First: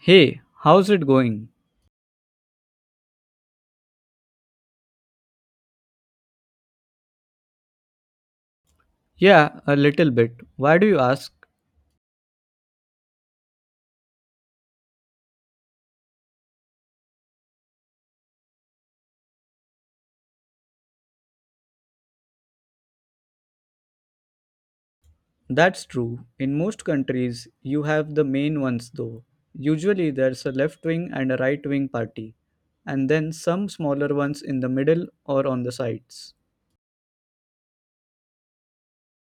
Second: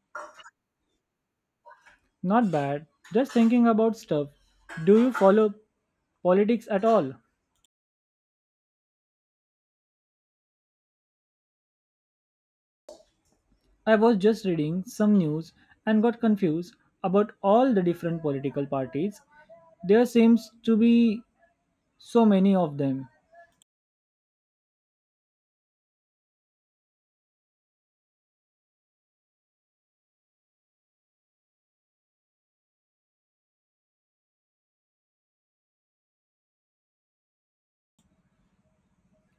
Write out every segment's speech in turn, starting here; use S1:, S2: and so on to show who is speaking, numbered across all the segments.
S1: Hey, how's it going?
S2: Not bad. Just thinking about stuff. Do you follow politics at all?
S1: Yeah, a little bit. Why do you ask?
S2: I was just reading some news and got confused about all the different political parties. There seems to be so many of them.
S1: That's true. In most countries, you have the main ones though. Usually, there's a left wing and a right wing party, and then some smaller ones in the middle or on the sides.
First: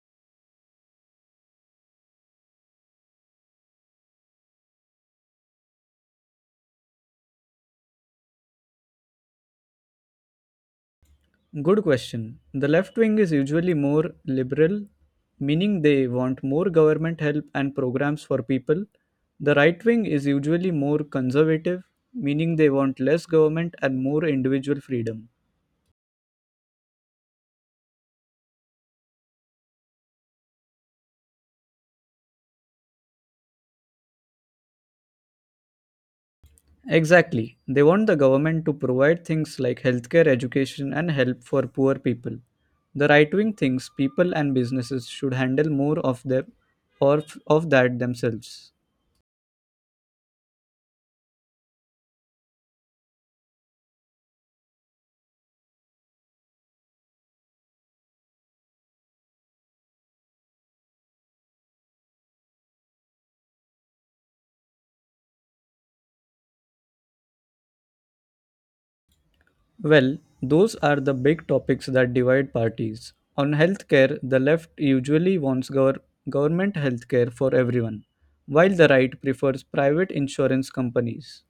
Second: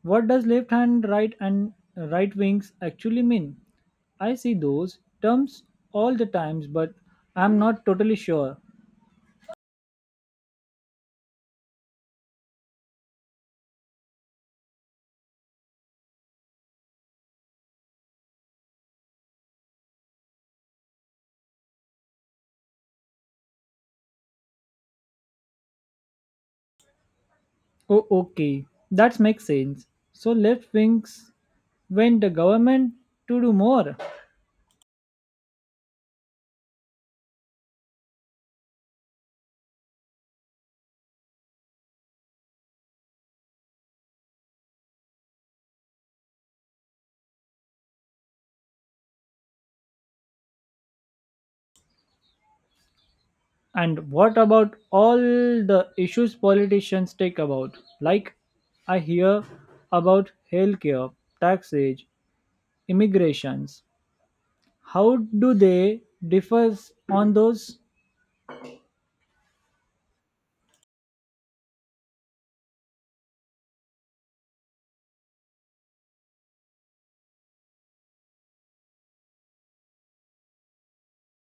S2: What does left hand, right, and right wings actually mean? I see those terms all the times, but I'm not totally sure.
S1: Good question. The left wing is usually more liberal, meaning they want more government help and programs for people. The right wing is usually more conservative, meaning they want less government and more individual freedom.
S2: Oh, okay, that makes sense. So left wings went the government to do more.
S1: Exactly. They want the government to provide things like healthcare, education, and help for poor people. The right wing thinks people and businesses should handle more of them of that themselves.
S2: And what about all the issues politicians take about? Like, I hear about healthcare, taxes, immigrations. How do they differ on those
S1: Well, those are the big topics that divide parties. On healthcare, the left usually wants government healthcare for everyone, while the right prefers private insurance companies.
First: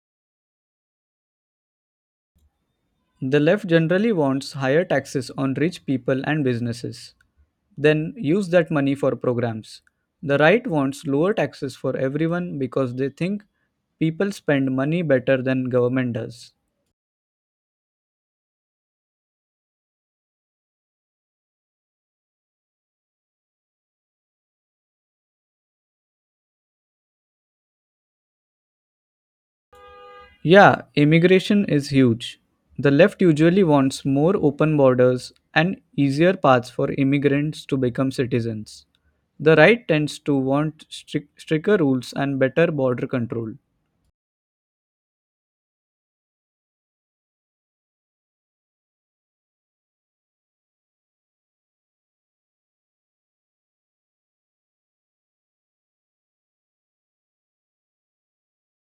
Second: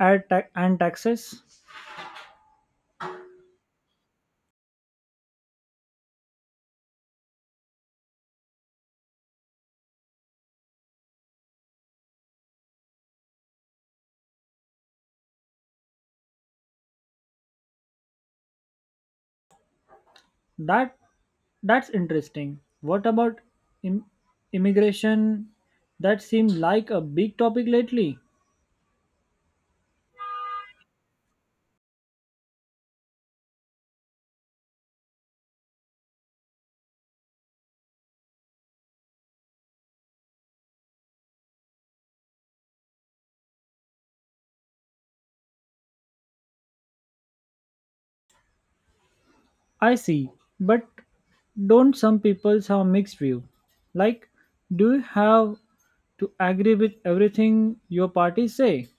S2: and taxes?
S1: The left generally wants higher taxes on rich people and businesses. Then use that money for programs. The right wants lower taxes for everyone because they think people spend money better than government does.
S2: That that's interesting. What about im- immigration? That seemed like a big topic lately.
S1: Yeah, immigration is huge. The left usually wants more open borders and easier paths for immigrants to become citizens. The right tends to want stricter rules and better border control.
S2: I see, but don't some people have mixed view? Like, do you have to agree with everything your party say.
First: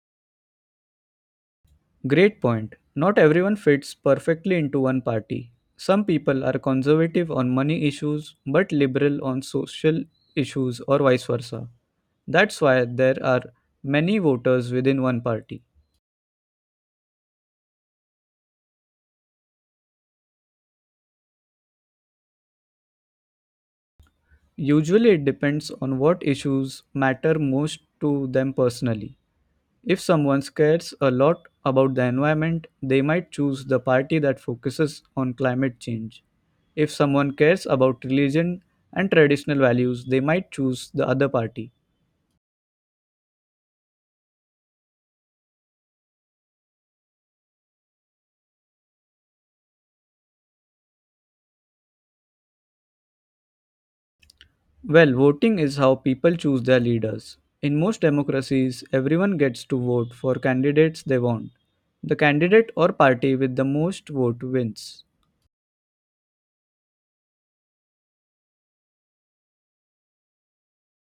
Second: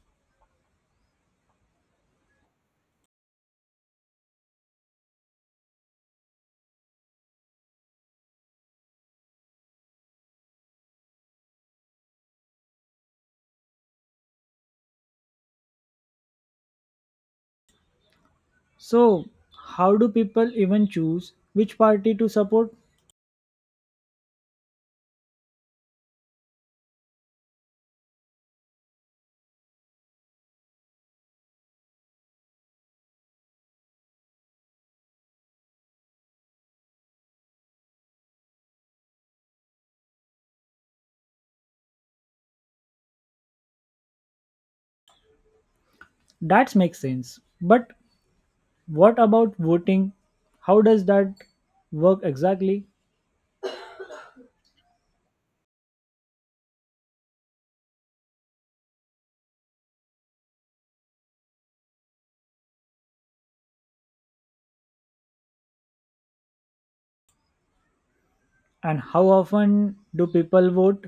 S1: Great point. Not everyone fits perfectly into one party. Some people are conservative on money issues but liberal on social issues, or vice versa. That's why there are many voters within one party.
S2: So, how do people even choose which party to support?
S1: Usually, it depends on what issues matter most to them personally. If someone cares a lot about the environment, they might choose the party that focuses on climate change. If someone cares about religion and traditional values, they might choose the other party.
S2: That makes sense. But what about voting? How does that work exactly?
S1: Well, voting is how people choose their leaders. In most democracies, everyone gets to vote for candidates they want. The candidate or party with the most vote wins.
S2: And how often do people vote?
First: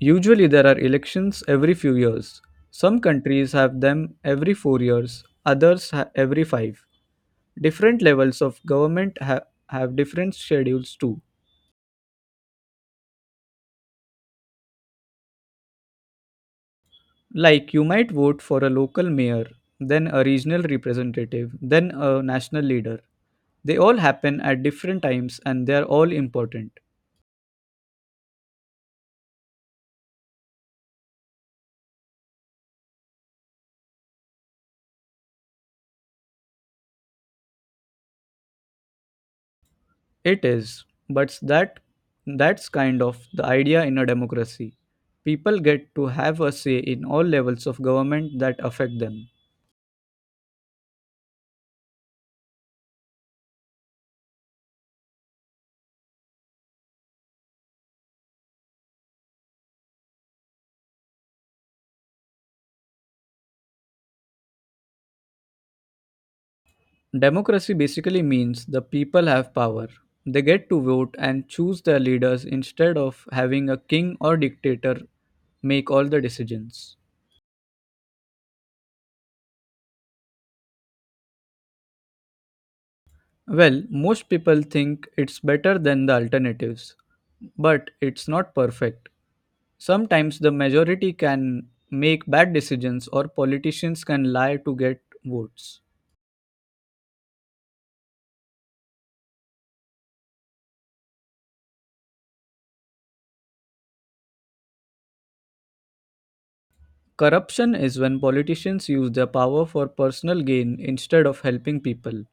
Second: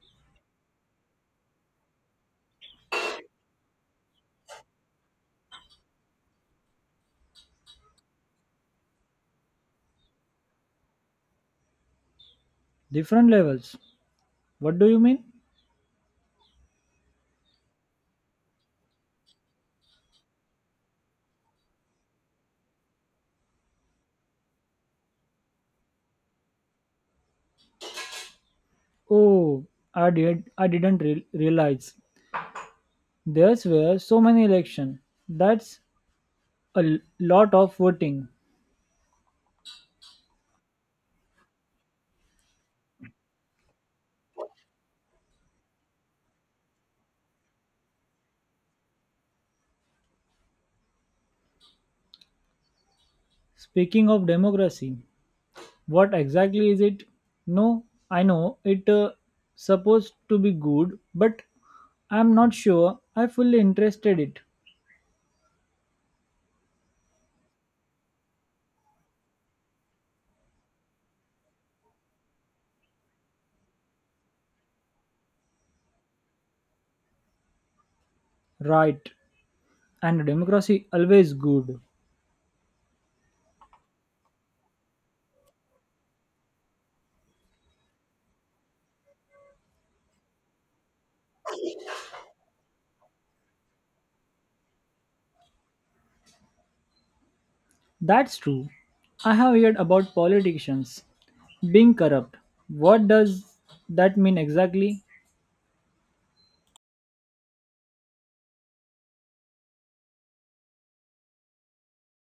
S1: Usually, there are elections every few years. Some countries have them every 4 years, every five. Different levels of have different schedules too.
S2: Different levels. What do you mean?
S1: Like you might vote for a local mayor, then a regional representative, then a national leader. They all happen at different times and they are all important.
S2: Oh, I didn't realize. There's were so many election. That's a lot of voting.
S1: It is, but that's kind of the idea in a democracy. People get to have a say in all levels of government that affect them.
S2: Speaking of democracy, what exactly is it? No, I know it supposed to be good, but I'm not sure I fully interested it.
S1: Democracy basically means the people have power. They get to vote and choose their leaders instead of having a king or dictator make all the decisions.
S2: Right. And democracy always good.
S1: Well, most people think it's better than the alternatives, but it's not perfect. Sometimes the majority can make bad decisions or politicians can lie to get votes.
S2: That's true. I have heard about politicians being corrupt. What does that mean exactly?
S1: Corruption is when politicians use their power for personal gain instead of helping people.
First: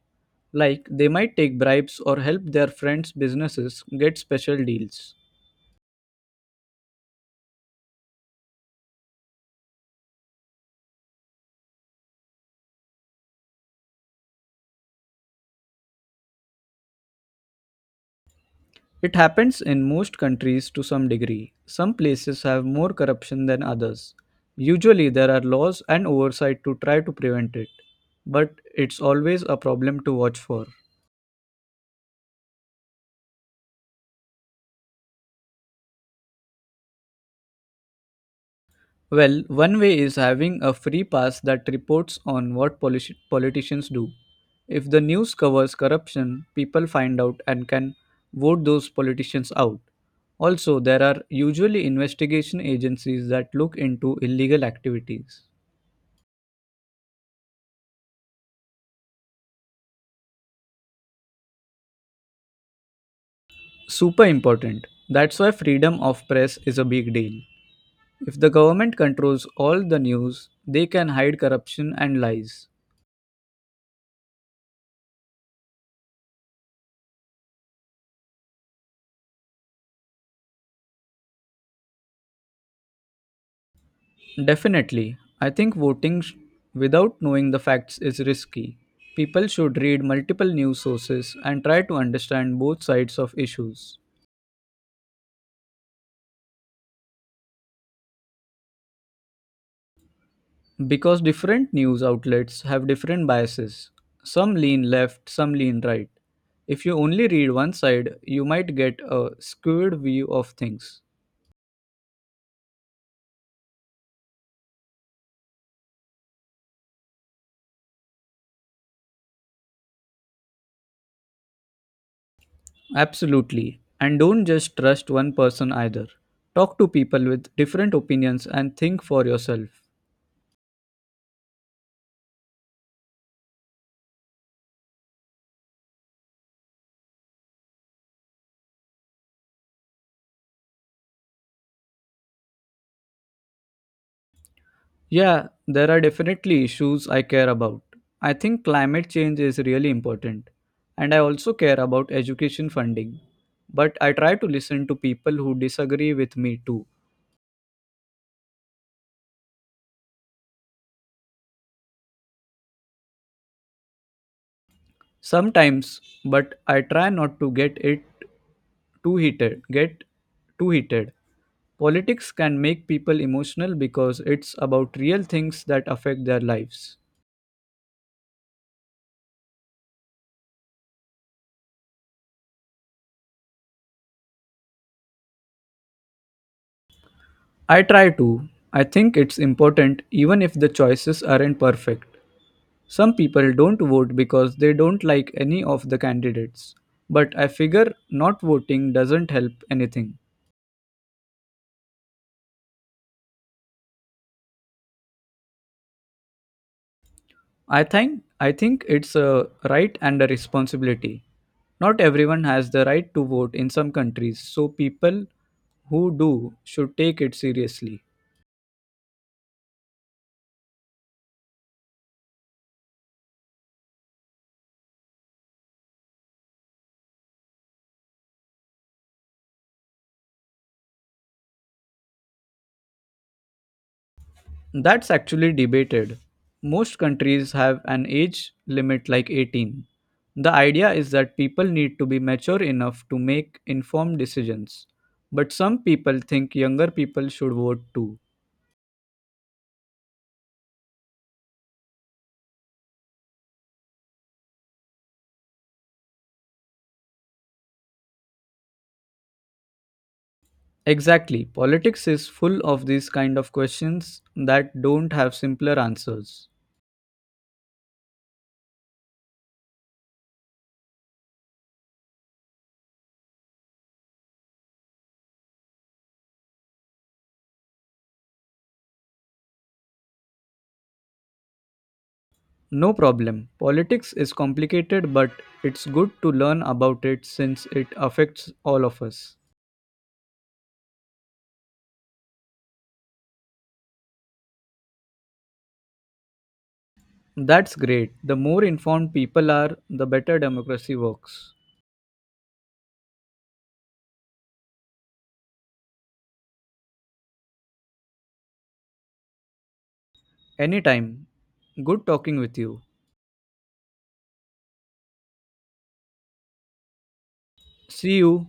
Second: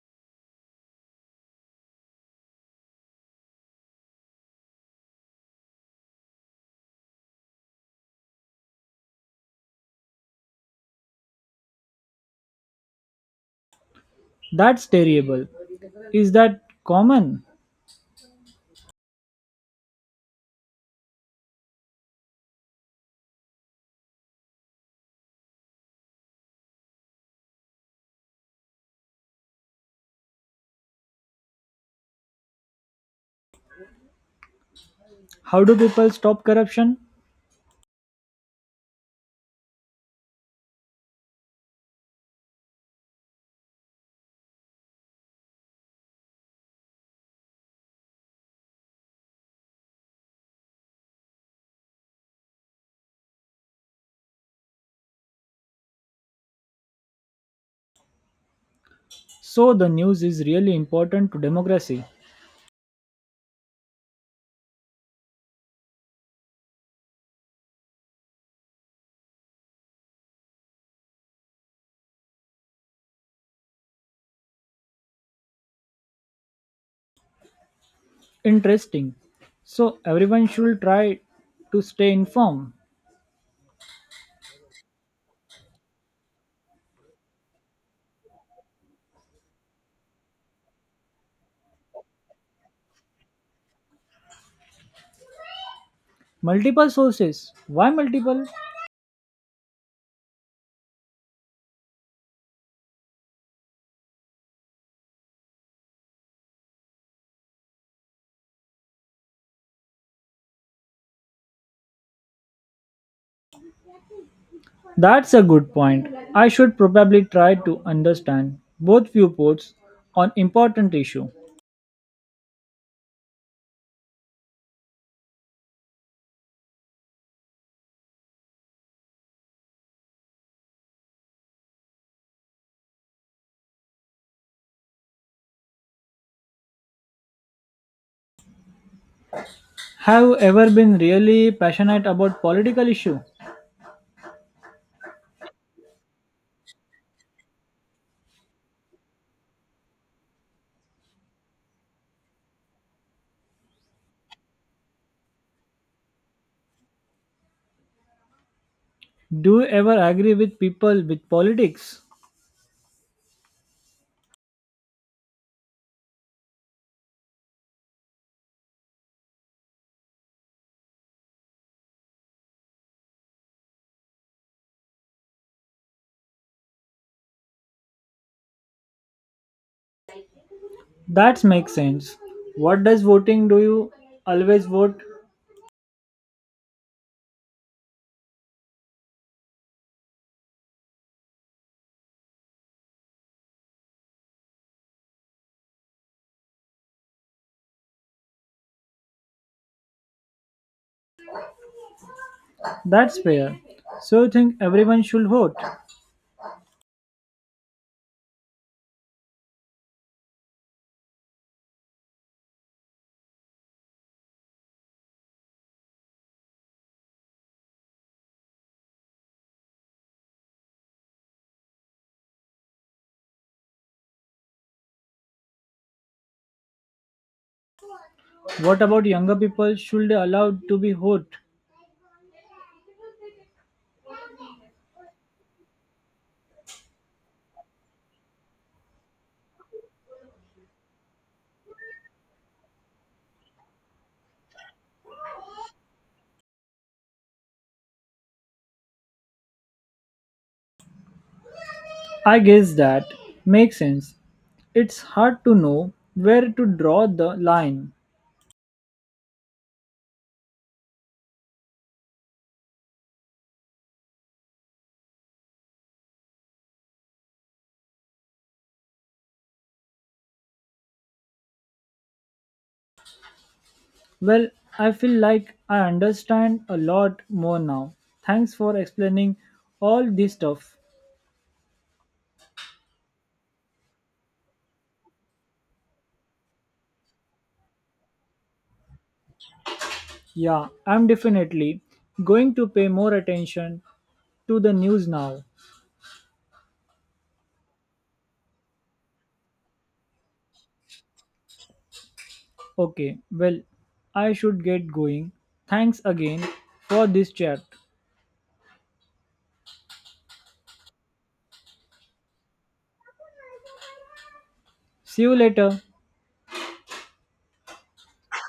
S1: Like they might take bribes or help their friends' businesses get special deals.
S2: That's terrible. Is that common?
S1: It happens in most countries to some degree. Some places have more corruption than others. Usually, there are laws and oversight to try to prevent it, but it's always a problem to watch for.
S2: How do people stop corruption?
S1: Well, one way is having a free pass that reports on what politicians do. If the news covers corruption, people find out and can vote those politicians out. Also, there are usually investigation agencies that look into illegal activities.
S2: So the news is really important to democracy.
S1: Super important. That's why freedom of press is a big deal. If the government controls all the news, they can hide corruption and lies.
S2: Interesting. So everyone should try to stay informed.
S1: Definitely. I think without knowing the facts is risky. People should read multiple news sources and try to understand both sides of issues.
S2: Multiple sources. Why multiple?
S1: Because different news outlets have different biases. Some lean left, some lean right. If you only read one side, you might get a skewed view of things.
S2: That's a good point. I should probably try to understand both viewpoints on important issue.
S1: Absolutely. And don't just trust one person either. Talk to people with different opinions and think for yourself.
S2: Have you ever been really passionate about political issue?
S1: Yeah, there are definitely issues I care about. I think climate change is really important, and I also care about education funding. But I try to listen to people who disagree with me too.
S2: Do you ever agree with people with politics?
S1: Sometimes, but I try not to get it too heated. Too heated. Politics can make people emotional because it's about real things that affect their lives.
S2: That makes sense. What does voting do you always vote?
S1: I try to. I think it's important even if the choices aren't perfect. Some people don't vote because they don't like any of the candidates, but I figure not voting doesn't help anything.
S2: That's fair. So you think everyone should vote?
S1: I think it's a right and a responsibility. Not everyone has the right to vote in some countries, so people who do should take it seriously.
S2: What about younger people? Should they allowed to be hot?
S1: That's actually debated. Most countries have an age limit like 18. The idea is that people need to be mature enough to make informed decisions. But some people think younger people should vote too.
S2: I guess that makes sense. It's hard to know where to draw the line.
S1: Exactly. Politics is full of these kind of questions that don't have simpler answers.
S2: Well, I feel like I understand a lot more now. Thanks for explaining all this stuff.
S1: No problem. Politics is complicated, but it's good to learn about it since it affects all of us.
S2: Yeah, I'm definitely going to pay more attention to the news now.
S1: That's great. The more informed people are, the better democracy works.
S2: Okay, well, I should get going. Thanks again for this chat.
S1: Anytime. Good talking with you.
S2: See you later.
S1: See you.